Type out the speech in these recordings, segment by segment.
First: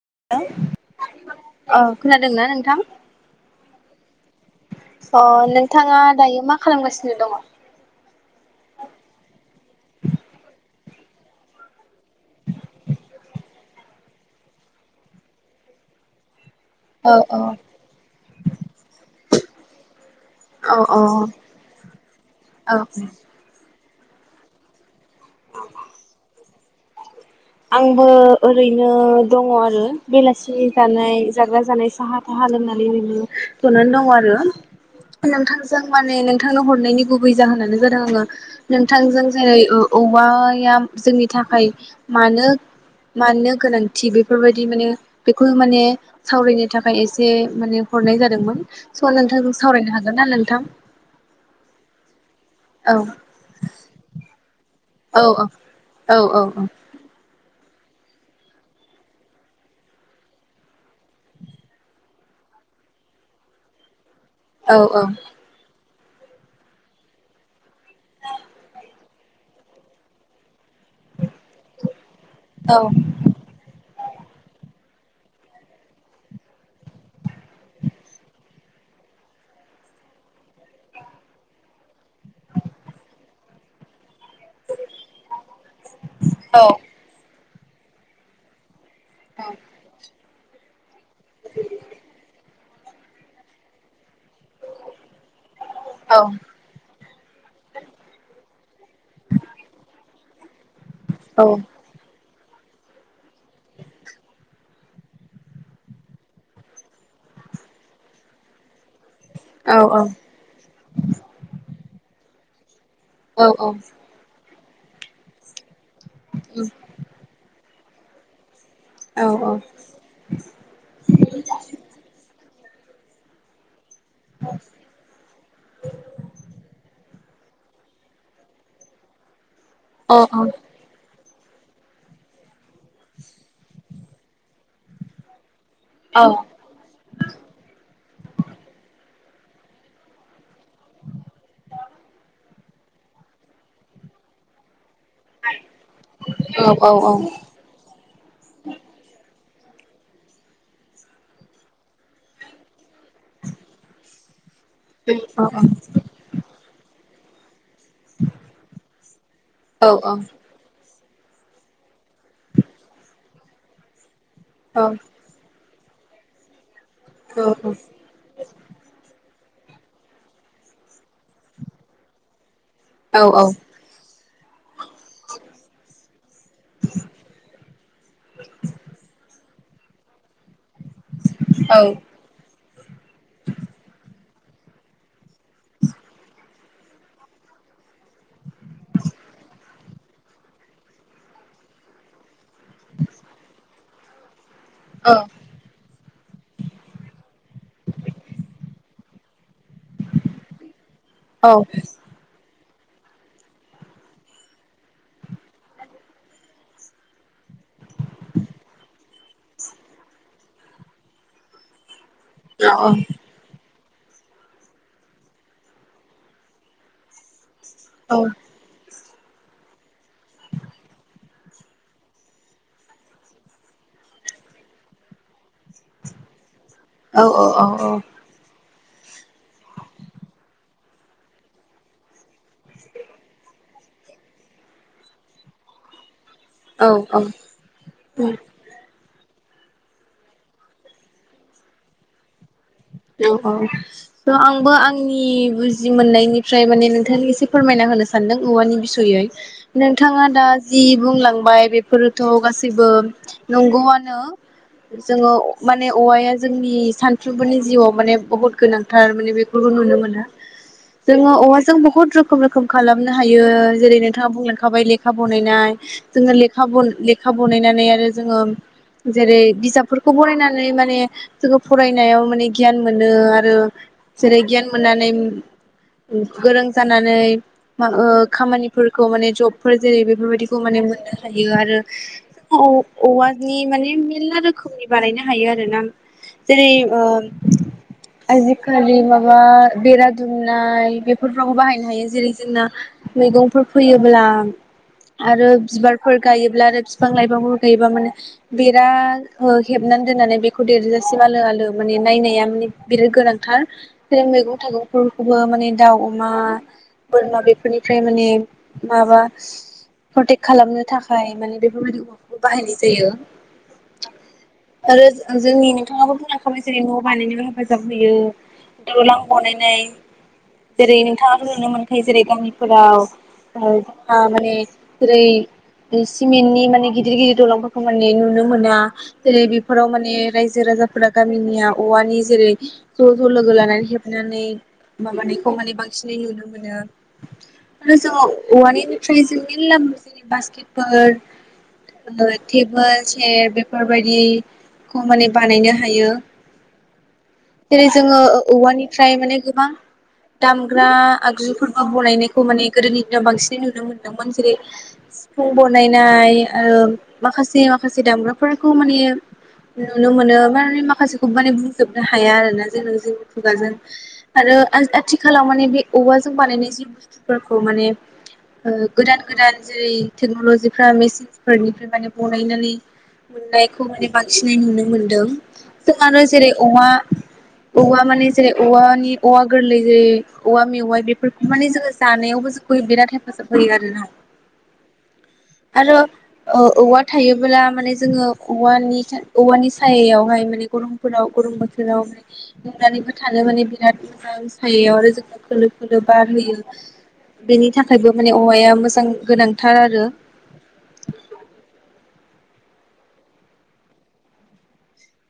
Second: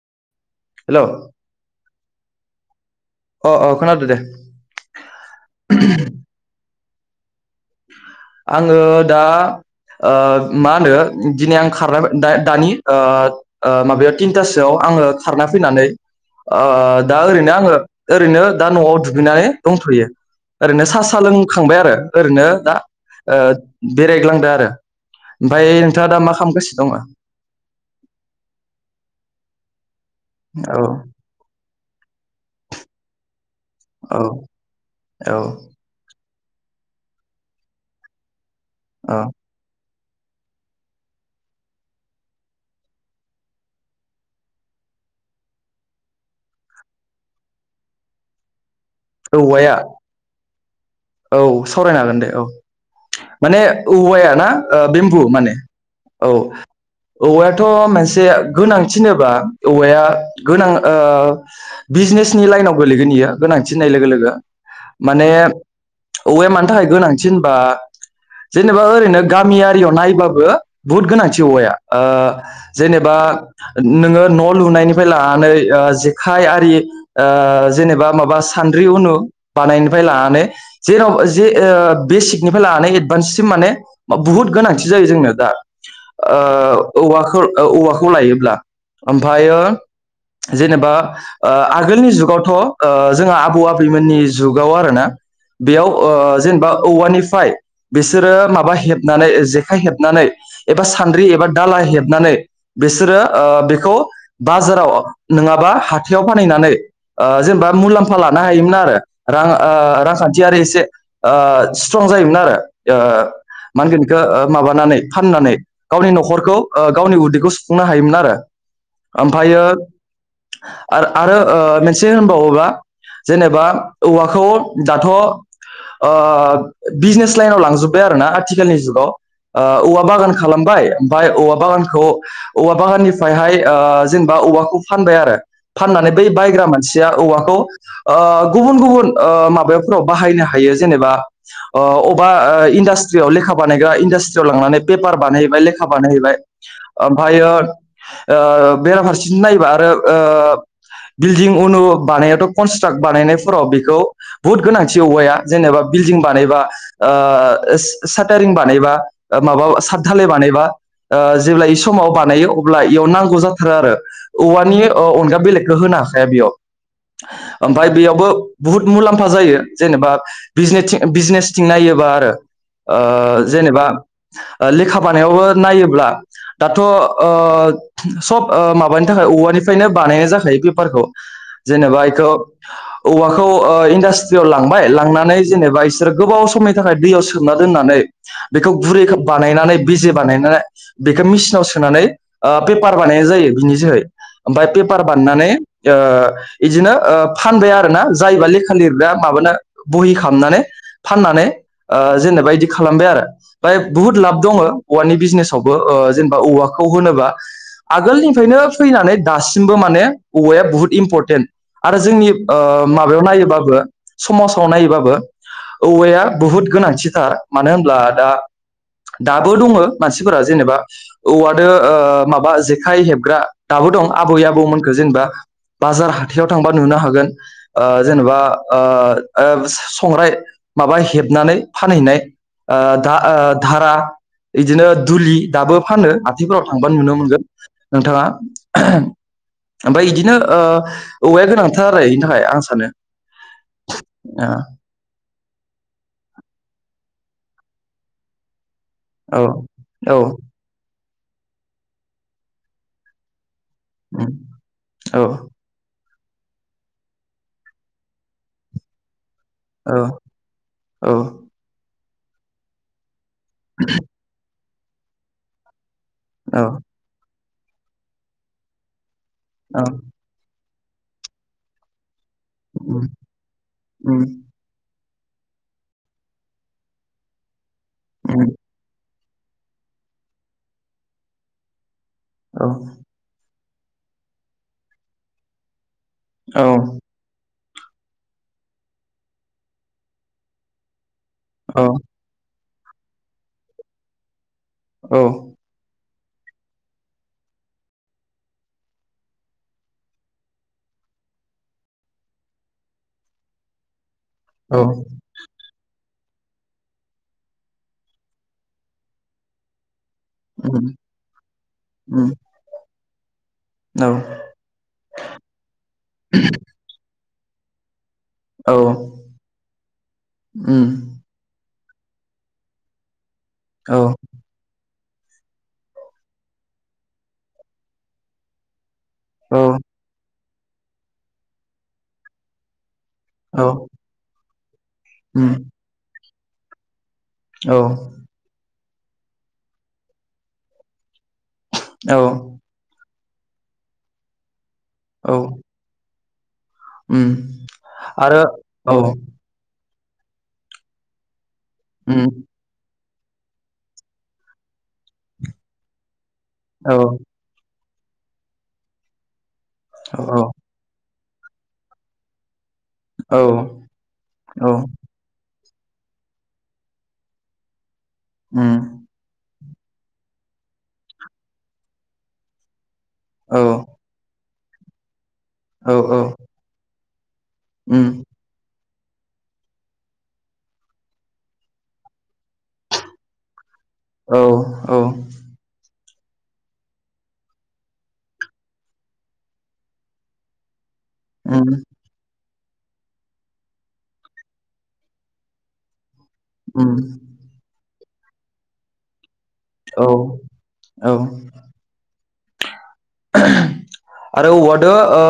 [unintelligible] हेल' औ खोनादोंना नोंथां? अ अ खोनादों दे। अ नोंथाङा दायो मा खालामगासिनो दङ। आङो दा ओ मा होनो दिनै आं खारना दा दानि ओ ओ माबायाव तिनथासोआव आङो खारना फैनानै ओ औ दा औ ओरैनो आङो ओरैनो दा न'आव दुगैनानै दंथ'यो औ ओरैनो सा औ सा लोंखांबाय आरो ओरैनो दा औ ओ बेरायग्लांदो आरो ओमफ्राय नोंथाङा दा मा खामगासि [unintelligible] आंबो ओरैनो दङ आरो बेलासे औ जानाय जाग्रा जानाय [unintelligible] साहा लोंनानै ओरैनो जनानै दङ औ आरो औ नोंथांजों माने नों थांनो हरनायनि गुबै जाहोनानो जादों आङो नोंथांजों औ जेरै ओ औवाया जोंनि थाखाय मानो -मानो गोनांथि बेफोरबायदि माने बेखौ माने सावरायनो थाखाय एसे माने हरनाय जादोंमोन। स' नोंथांजों औवाया सावरायनो हागोन ना नोंथां? औ सावरायनो हागोन दे औ माने औवाया ना ओ बेमबु माने औ औवा [unintelligible] मोनसे गोनांथि होनोबा औवाया गोनां ओ बिजनेसनि लाइनाव गोल्लैगोन इयो गोनांथि होननाय लोगो- लोगो माने औवाया मानि थाखाय गोनांथि होनोबा जेनेबा ओरैनो गामियारियाव नायोब्लाबो बुहुद गोनांथि औवाया ओ जेनेबा नोङो न' लुनायनि [unintelligible] लानानै ओ जेखाइ आरि ओ जेनेबा माबा सान्द्रि उनु बानायनिफ्राय लानानै जेन' जे ओ बेसिकनिफ्राय लानानै एडभान्ससिम माने बुहुद गोनांथि जायो जोंनो दा ओ औवाखौ औ औवाखौ लायोब्ला ओमफायो जेनेबा ओ आगोलनि जुगावथ' ओ जोंहा आबौ -आबैमोननि जुगाव आरोना बेयाव ओ औ जेनेबा औवानिफ्राय बिसोरो माबा हेबनानै जेखाइ हेबनानै [unintelligible] एबा सान्द्रि एबा दाला हेबनानै बिसोरो ओ बेखौ बाजाराव नङाबा हाथायाव फानहैनानै ओ जेनेबा मुलाम्फा लानो हायोमोन आरो। रां ओ [unintelligible] से ओ स्ट्रं जायोमोन आरो। ओ मा होनगोन इखो माबानानै फाननानै गावनि न'खरखौ ओ गावनि उदैखौ फुंनो हायोमोन आरो। ओमफायो आ-आरो ओ- मोनसे होनबावोबा। जेनेबा औवाखौ दाथ' आह- बिजनेस लाइनाव लांजोब्बाय आरो ना आथिखालनि जुगाव। ओ- औवा बागान खालामबाय। फाय औवा बागानखौ, औवा बागाननिफ्रायहाय ओ- जेनेबा औवाखौ फानबाय आरो। फाननानै बै बायग्रा मानसिया औवाखौ ओ- गुबुन-गुबुन ओ-माबायाव फोराव बाहायनो हायो जेनेबा अह अबा ओ- इन्डास्ट्रियाव लेखा बानायग्रा इनडास्ट्रियाव लांनानै। पेपार बानायहैबाय लेखा बानायहैबाय ओमफ्रायो ओ- बेराफारसे नायबा आरो ओ- बिल्डिं अनु बानायावथ' कनस्ट्राकट बानायनायफोराव बेखौ। बुहुत गोनांथि औवाया जेनेबा बिल्डिं बानायबा ओ- ओ ओ-सो-सातारिं बानायबा माबा सातधालाय बानायबा। ओ- जेब्ला बे समाव बानायो अब्ला बेयाव नांगौ जाथारो आरो। औ औवारि ओ-अनगा बेलेग, होनो हाखाया बियाव। ओमफाय बेयावबो बुहुत मुलाम जायो जेनेबा बिजनेथि बिजनेसथिं नायोबा आरो ओ- जेनेबा ओ- लेखा बानायावबो नायोब्ला दाथ' ओ- सब ओ- माबानि थाखाय औवानि नो बानाया जाखायो बे फोरखौ जेनेबा इखौ औवाखौ ओ इन्दास स्ट्रियाव लांबाय लांनानै जेनेबा इसोर गोबाव समाय नि थाखाय दैयाव सोमना दोननानै बेखौ गुरै बानायनानै बेजे बानायनानै बेखौ मेसिनाव सोनानै ओ-पेपार बानायनाय जायो ।बिनि जोहै ओमफ्राय पेपार बानायनानै ओ- इदिनो ओ-फानबाय आरोना जायबा लेखा लिर दा माबाना बहि खामनानै फाननानै ओ-जेनेबायदि खालामबाय आरो ओमफाय बुहुत लाब दङो। औवानि बिजनेसावबो ओ- जेनेबा औवाखौ होनोब्ला आोलनिफ्रायनो फैनानै दासिमबो माने औवाया बुहुत इमपरटेन्ट आरो जोंनि ओ-माबायाव नायोबाबो समाजाव नायोबाबो औवाया बुहुद गोनांथिखा। मानो होनब्ला दा दाबो दङो मानसिफोरा जेनेबा औवादो ओ माबा जेखाइ हेबग्रा दाबो दं आबै आबौमोनखो जेनेबा बाजार हाथायाव थांबा नुनो हागोन ओ जेनेबा ओ ओ स'संग्राय माबा हेबनानै फानहैनाय ओ दा ओ धारा इदिनो दुलि दाबो फानो आ फोराव थांबानो नुनो औ औ मोनगोन नोंथाङा ओह ओमफ्राय इदिनो ओ औवाया गोनांथार आरो इनि थाखाय आं सानो। अ त' आंबो आंनि बुजि मोननायनिफ्राय माने नों एसे फोरमायना होनो सानदों औवानि बि गैयै ओ औ नोंथाङा दा जि बुंलांबाय बेफोरोथ' गासैबो नंगौआनो उम औ जोङो औ माने औवाया जोंनि सान सुबुंनि जिउआव माने बहुत गोनांथार माने बे नुनो मोनो जोङो औवाजों बहुत रोखोम रोखोम खालाम हायो जेरै नोंथाङा बुंलां जाबाय लेखा बनायनाय जोङो औ लेखा बन लेखा बनायनानै आरो जोङो जेरै औ बिजाबफोरखौ फरायना नै माने जोङो फराय याव मोन नै गियान उम मोनो आरो उम जेरै गियान मोननानै गोरों जानानै मा ओ उम खामानिफोर खौ माने जबफोर जेरै बेफोरबायदिखौ माने मोननो हायो आरो अ औ औवानि माने मेलला रोखोमनि बानायनो हायो आरो ना। औ जेरै ओ आजिखालि माबा बेरा दुमनाय बे फ्रावबो औ बाहायनो हायो जेरै जोंना मैगंफोर फैयोब्ला औ आरो बिबार फोर गायोब्ला आरो बिफां लाइफांफोर गायोबा माने बेरा हेबनानै दोननानै बेखौ देरजा सिम आलो आलो माने नायनाया माने बिराद गोनांथार। बे मैगं औ थाइगंफोरखौबो माने दाउ मा बोरमा बेफोरनिफ्राय माने माबा प्रटेक्ट खालामनो उम थाखाय माने बेफोरबायदि उम हौवाखौ बाहायनाय जायो औ आरो जो जोंनि [unintelligible] बानायनायाव हेफाजाब होयो। औ दलां बनायनाय उम जेरै नोंथाङा नुनो मोनो। नाथाय जेरै गामिफोराव औ [unintelligible] माने जेरै सिमेन्टनि माने गिदिर गिदिर दलंफोरखौ माने नुनो मोना। जेरै बेफोराव माने रायजो राजाफोरा गामिनिया औवानि जेरै ज' ज' लोगो औ लानानै हेबनानै माबानायखौ उम माने बांसिनै नुनो मोनो। औ आरो ज औवानि ट्राइजों मेल्ला जेरै बासकेटफोर ओ औ थेबोल ए बेफोरबायदि खमाइ औ बानायनो हायो। उम जेरै जोंङो आरो औ औवानिफ्राय माने गोबां दामग्रा आगजुफोर खौ उम बनायनायखौ माने गोदोनि ओ बांसिनै नुनो मोन्दोंमोन जेरै सिफुं बनायनाय आरो औ माखासे माखासे दामग्राफोरखौ माने नुनो मोनो औ माने माखासे बु माने बुंजोबनो हाया आरोना। जोंङो जों औ खुगाजों आरो आज आथिखालाव माने बे औवाजों बानायनाय जि बुस्थुफोरखौ माने ओ उम गोदान गोदान जेरै टेक्न'ल'जिफ्रा मेसिनस फोरनिफ्राय माने बनायनानै औ मोननायखौ माने बांसि फ्राय नुनो मोनदों। औ जों आरो जेरै औवा औवा उम माने जेेरै औवानि बि औवा गोरलैजायो औवा मेवाइ बेफोरखौ माने जोंङो जानायावबो जो फै बिराद हेफाजाब होयो आरोना। औ औ रो ओ औवा थायोब्ला माने जोंङो औवानि खे औवानि सि सायावहाय माने गरम फोराव गरम उम बोथोराव उन्दुनानैबो थानो माने बिराद मोजां सायायाव आरो जोबोद खोलो खोलोब बार होयो उम बेनि थाख थायगफानि औवाया मोजां गोनां औ औ आरो औवादो ओ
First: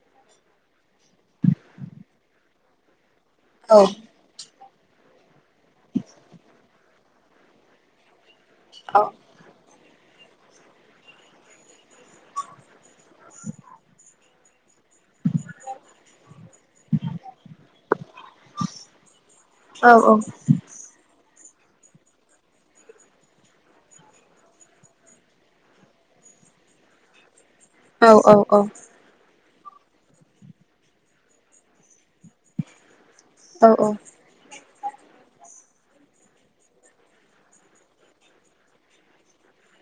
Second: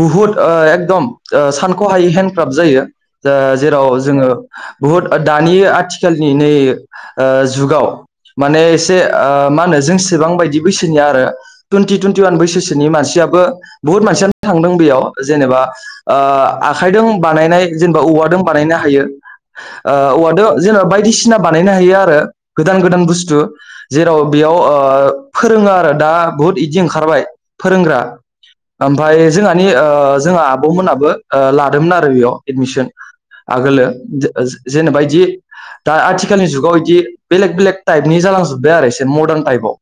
बहुत ओ एकदम ओ सानख'हायै हेन्दक्राब जायो। जा औ जेराव जोंङो बुहुथ ओ दानि आथिखालनि नै ओ जुगाव माने एसे औ ओ मा होनो जोंस बेसेबां बायदि बैसोनिया आरो। थुनथि थुन्टिवान बैसोसोनि मानसियाबो बुहुथ मानसियानो थांदों बेयाव जेनेबा आ आखायदोन बानायनाय जेनेबा औवादों बानायनो हायो। औ ओ औवा दो जोंना बायदिसिना बानायनो हायो आरो। गोदान गोदान बुस्थु जेराव बेयाव ओ फोरोङो आरो दा बुहुथ इदि ओंखारबाय। फोरोंग्रा औ औ ओमफाय जोंहानि ओ जोंहा आब'मोनाबो ओ लादोंमोन आरो बेयाव एडमिसोन। औ आगोलो जो जो जेनेबा इदि दा आथिखालनि जुगाव इदि बेलेग बेलेग टाइपनि जालांजोब्बाय आरो एसे मदार्न टाइफाव।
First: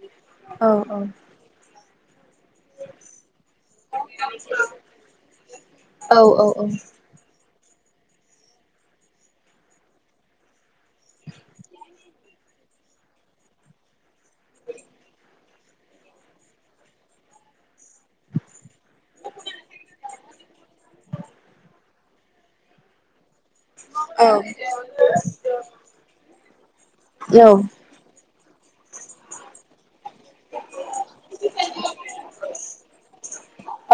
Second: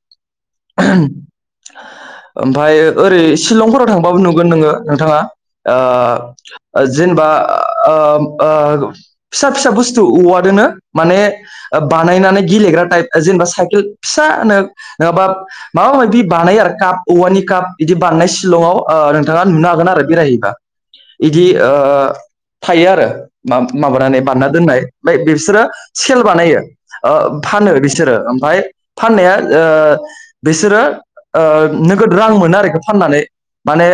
औ औ। [inaudible] ओमफाय ओरै शिलंफोराव थांबाबो नुगोन नोङो नोंथाङा ओ औ ओ जेनेबा ओम ओ फिसा फिसा बुस्थु औवा दोनो माने ओ बानायनानै गेलेग्रा टाइप जेनेबा साइकेल फिसा नो नोङाबा माबायदि बानायो आरो काप औवानि काप इदि बानायनाय शिलंआव ओ नोंथाङा नुनो हागोन आरो बेरायहैबा इदि ओ थायो आरो। माब औ माबानानै बानायना दोननाय ओमफाय बिसोरो सेल बानायो। ओ फानो बिसोरो ओमफाय फाननाया ओ बिसोरो ओ नोगोद रां मोनो आरोखि फाननानै माने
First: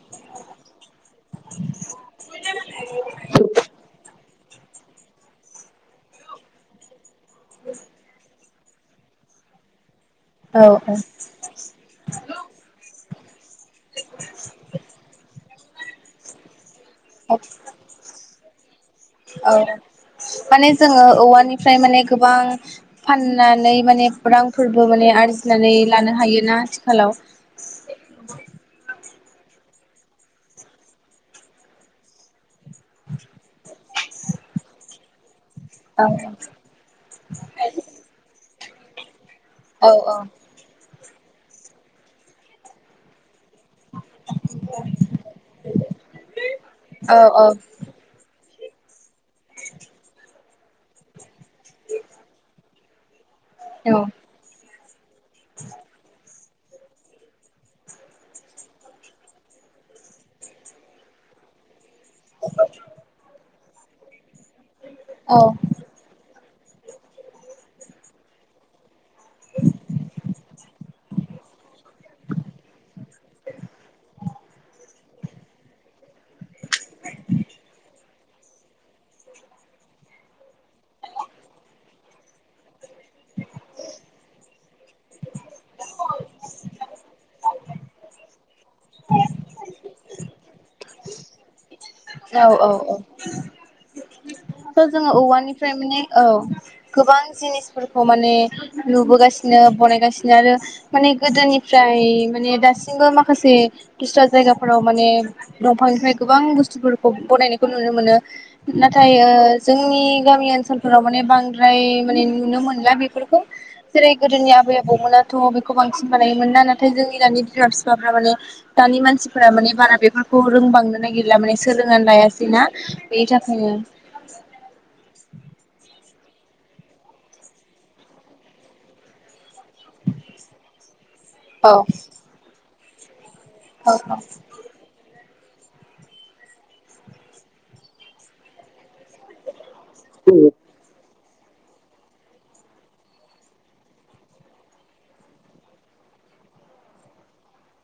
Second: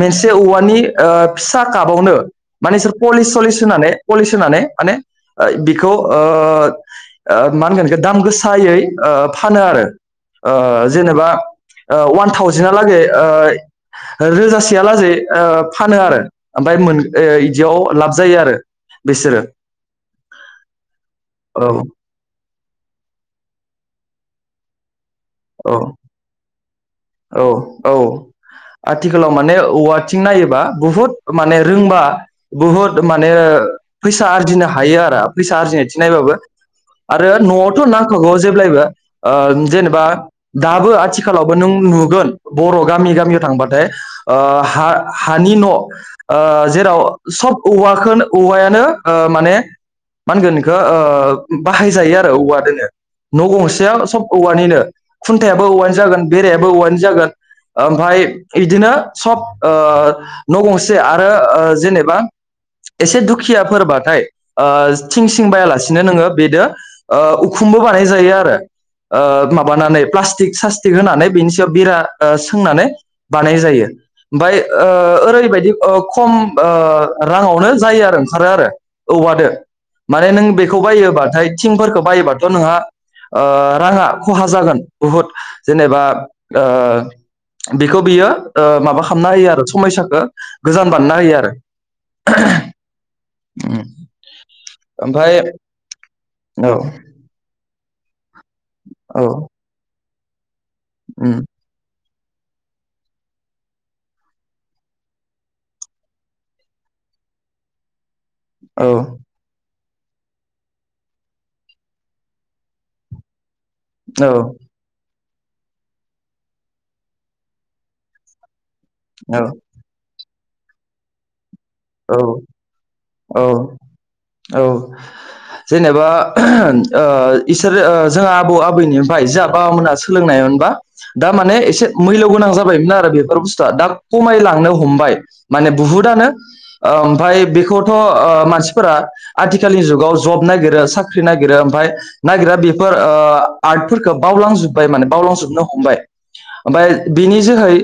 मोनसे औवानि ओ फिसा कापावनो माने बिसोर पलिस सलिस होनानै प लिस होनानै माने ओ बिखौ ओ ओ मा होनगोन एखो दाम गोस सायै ओ फानो आरो। ओ औ जेनेबा ओ वान थावजेना हालागै [unintelligible] रोजासेया लाजै ओ फानो आरो आम बिसोरो औ माने जोङो औ औवानिफ्राय माने गोबां फाननानै माने रां फोरबो माने आर जिनानै औ लानो हायोना आथिखालाव। थिखालाव माने औवाथिं नायोबा बुहुत माने रोंबा बुहुत माने फैसा आरजिनो हायो आरो। फैसा आरजिनाय औ थिनायबाबो आरो न'आवथ' नांखागौ जेब्लायबो। ओ औ जेनेबा दाबो आथिखालावबो नों नुगोन बर' गामि गामियाव थांबाथाय ओ हा-हानि न' ओ जेराव औ औ सब औवाखोन औवाया नो ओ माने मा होनगोन इखो ओ बाहायजायो आरो औवादोनो न' गंसेयाव सब औवानिनो खुनथाया बो औवानि जागोन बेरायाबो औवानि जागोन ओमफाय इदिनो सब ओ न' गंसे आरो ओ जेनेब बा एसे दुख खियाफोर बाथाय ओ थिं औ सिं बायालासिनो नोङो बेदो ओ उखुमबो बानाय जायो आरो ओ माबानानै [unintelligible] स्टिक होनानै बिनि सायाव बिरा ओ सोंनानै बानाय जायो ओमफाय ओ ओरैबायदि ओ खम ओ राङावनो जायो आरो ओंखारो आरो औवादो माने नों बेखौ बायोबाथाय थिंफोरखौ बायोबाथ' नोंहा ओ राङा खहा जागोन बुहुद जेनेबा ओ बेखौ बियो ओ माबा खामना होयो आरो समायसा खो गोजान बानना होयो आरो औ औ औ थ' जोङो ओमफाय औवानिफ्राय माने औ औ गोबां जिनिस फोरखौ माने औ लुबोगासिनो बनायगासि नो आरो माने उम गोदोनिफ्राय माने दासिमबो माखासे दुस्रा जायगाफोराव माने दंफांनिफ्राय गोबां बुस्थुफोरखौ बनायनायनायखौ नुनो मोनो औ नाथाय ओ जोंनि गामि ओनसोलफोराव माने बांद्राय माने नुनो मोनला बेफोरखौ जेरै औ गोदोनि आबै आबौमोना थ' बेखौ बांसिन बानायोमोन ना नाथाय जोंनि दानि बिमा बिफाफ्रा माने दानि औ मानसिफोरा माने बारा बेफोर खौ रोंबांनो नागिरला माने सोलोंनानै लायासै औ ना बेनि औ थाखायनो औ जेने बा ओ इसोरो जोंहा आबौ आबैनिफ्राय जाब बाबा मोना सोलोंनायमोनबा दा माने औ एसे मैल' गोनां जा बायमोनआरो बेउ फोर बुस्थुआ दा कमाय लांनो हमबाय। माने बुहुतआनो। ओमफाय बेखौथ' ओ मानसिफोरा। आथिखालनि जुगाव जब नागिरो साख साख्रि नागिरो ओमफाय नागिरा बेफोर आर्टफोरखौ बावलांजोब्बाय माने बावलांजोबनो हमबाय ओमफाय बेनि जोहै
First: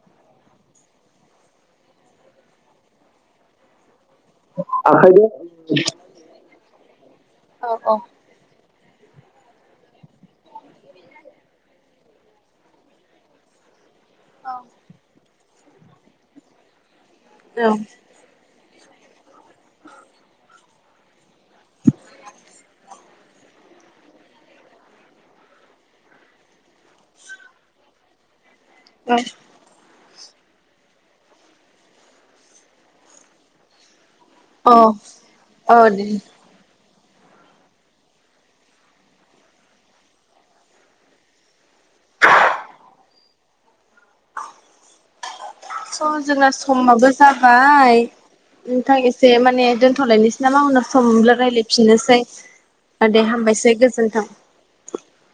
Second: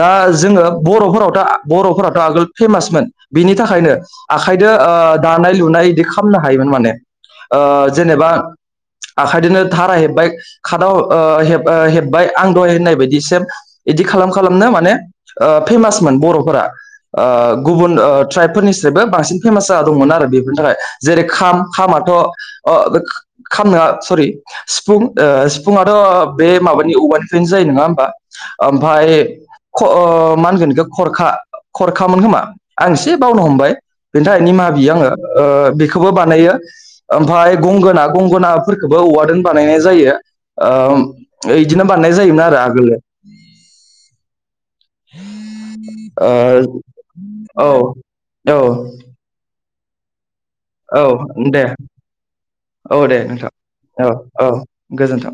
दा जोङो बर'फोरावथ' बर'फोराथ' आगोल फेमासमोन। बिनि थाखायनो। आखाइदो ओ आखाइजों दानाय लुनाय बिदि खालामनो हायोमोन माने। ओ औ औ जेनेबा। आखाइदोनो धारा हेबबाय खादाव ओ हेब-हेबबाय आं दहाय होननाय बायदिसेम। बिदि खालाम औ खालामनो माने। ओ फेमास मोन बर'फोरा। ओ गुबुन ओ फोरनिसेबो बांसिन फेमास जा दंमोन आरो बेफोरनि थाखाय जेरै खाम खामाथ' अ खाम नङा सरि सिफुं ओ सिफुंआथ' बे माबानि औवानिफायनो जायो नङा होमबा। ओमफाय ख मा होनगोन बेखौ खरखा खरखामोन खोमा आं। जे बावनो हमबाय। बेनि थाखाय निमाहा बियो आङो ओ औ बेखौबो दे बानायो। ओमफाय गंगोना गंगोनाफोरखोबो औवादों बानायनाय जायो ओ बदिनो बानायनाय जायोमोन आरो आगोलो स' जोंना समाबो ओ जाबाय औ नोंथां एसे माने दोन थलायनोसै। नामा उनाव सम मोनब्ला औ दे रायज्लयफिनोसै औ आ दे नोंथां हामबायसै औ गोजोन्थों। औ गोजोन्थों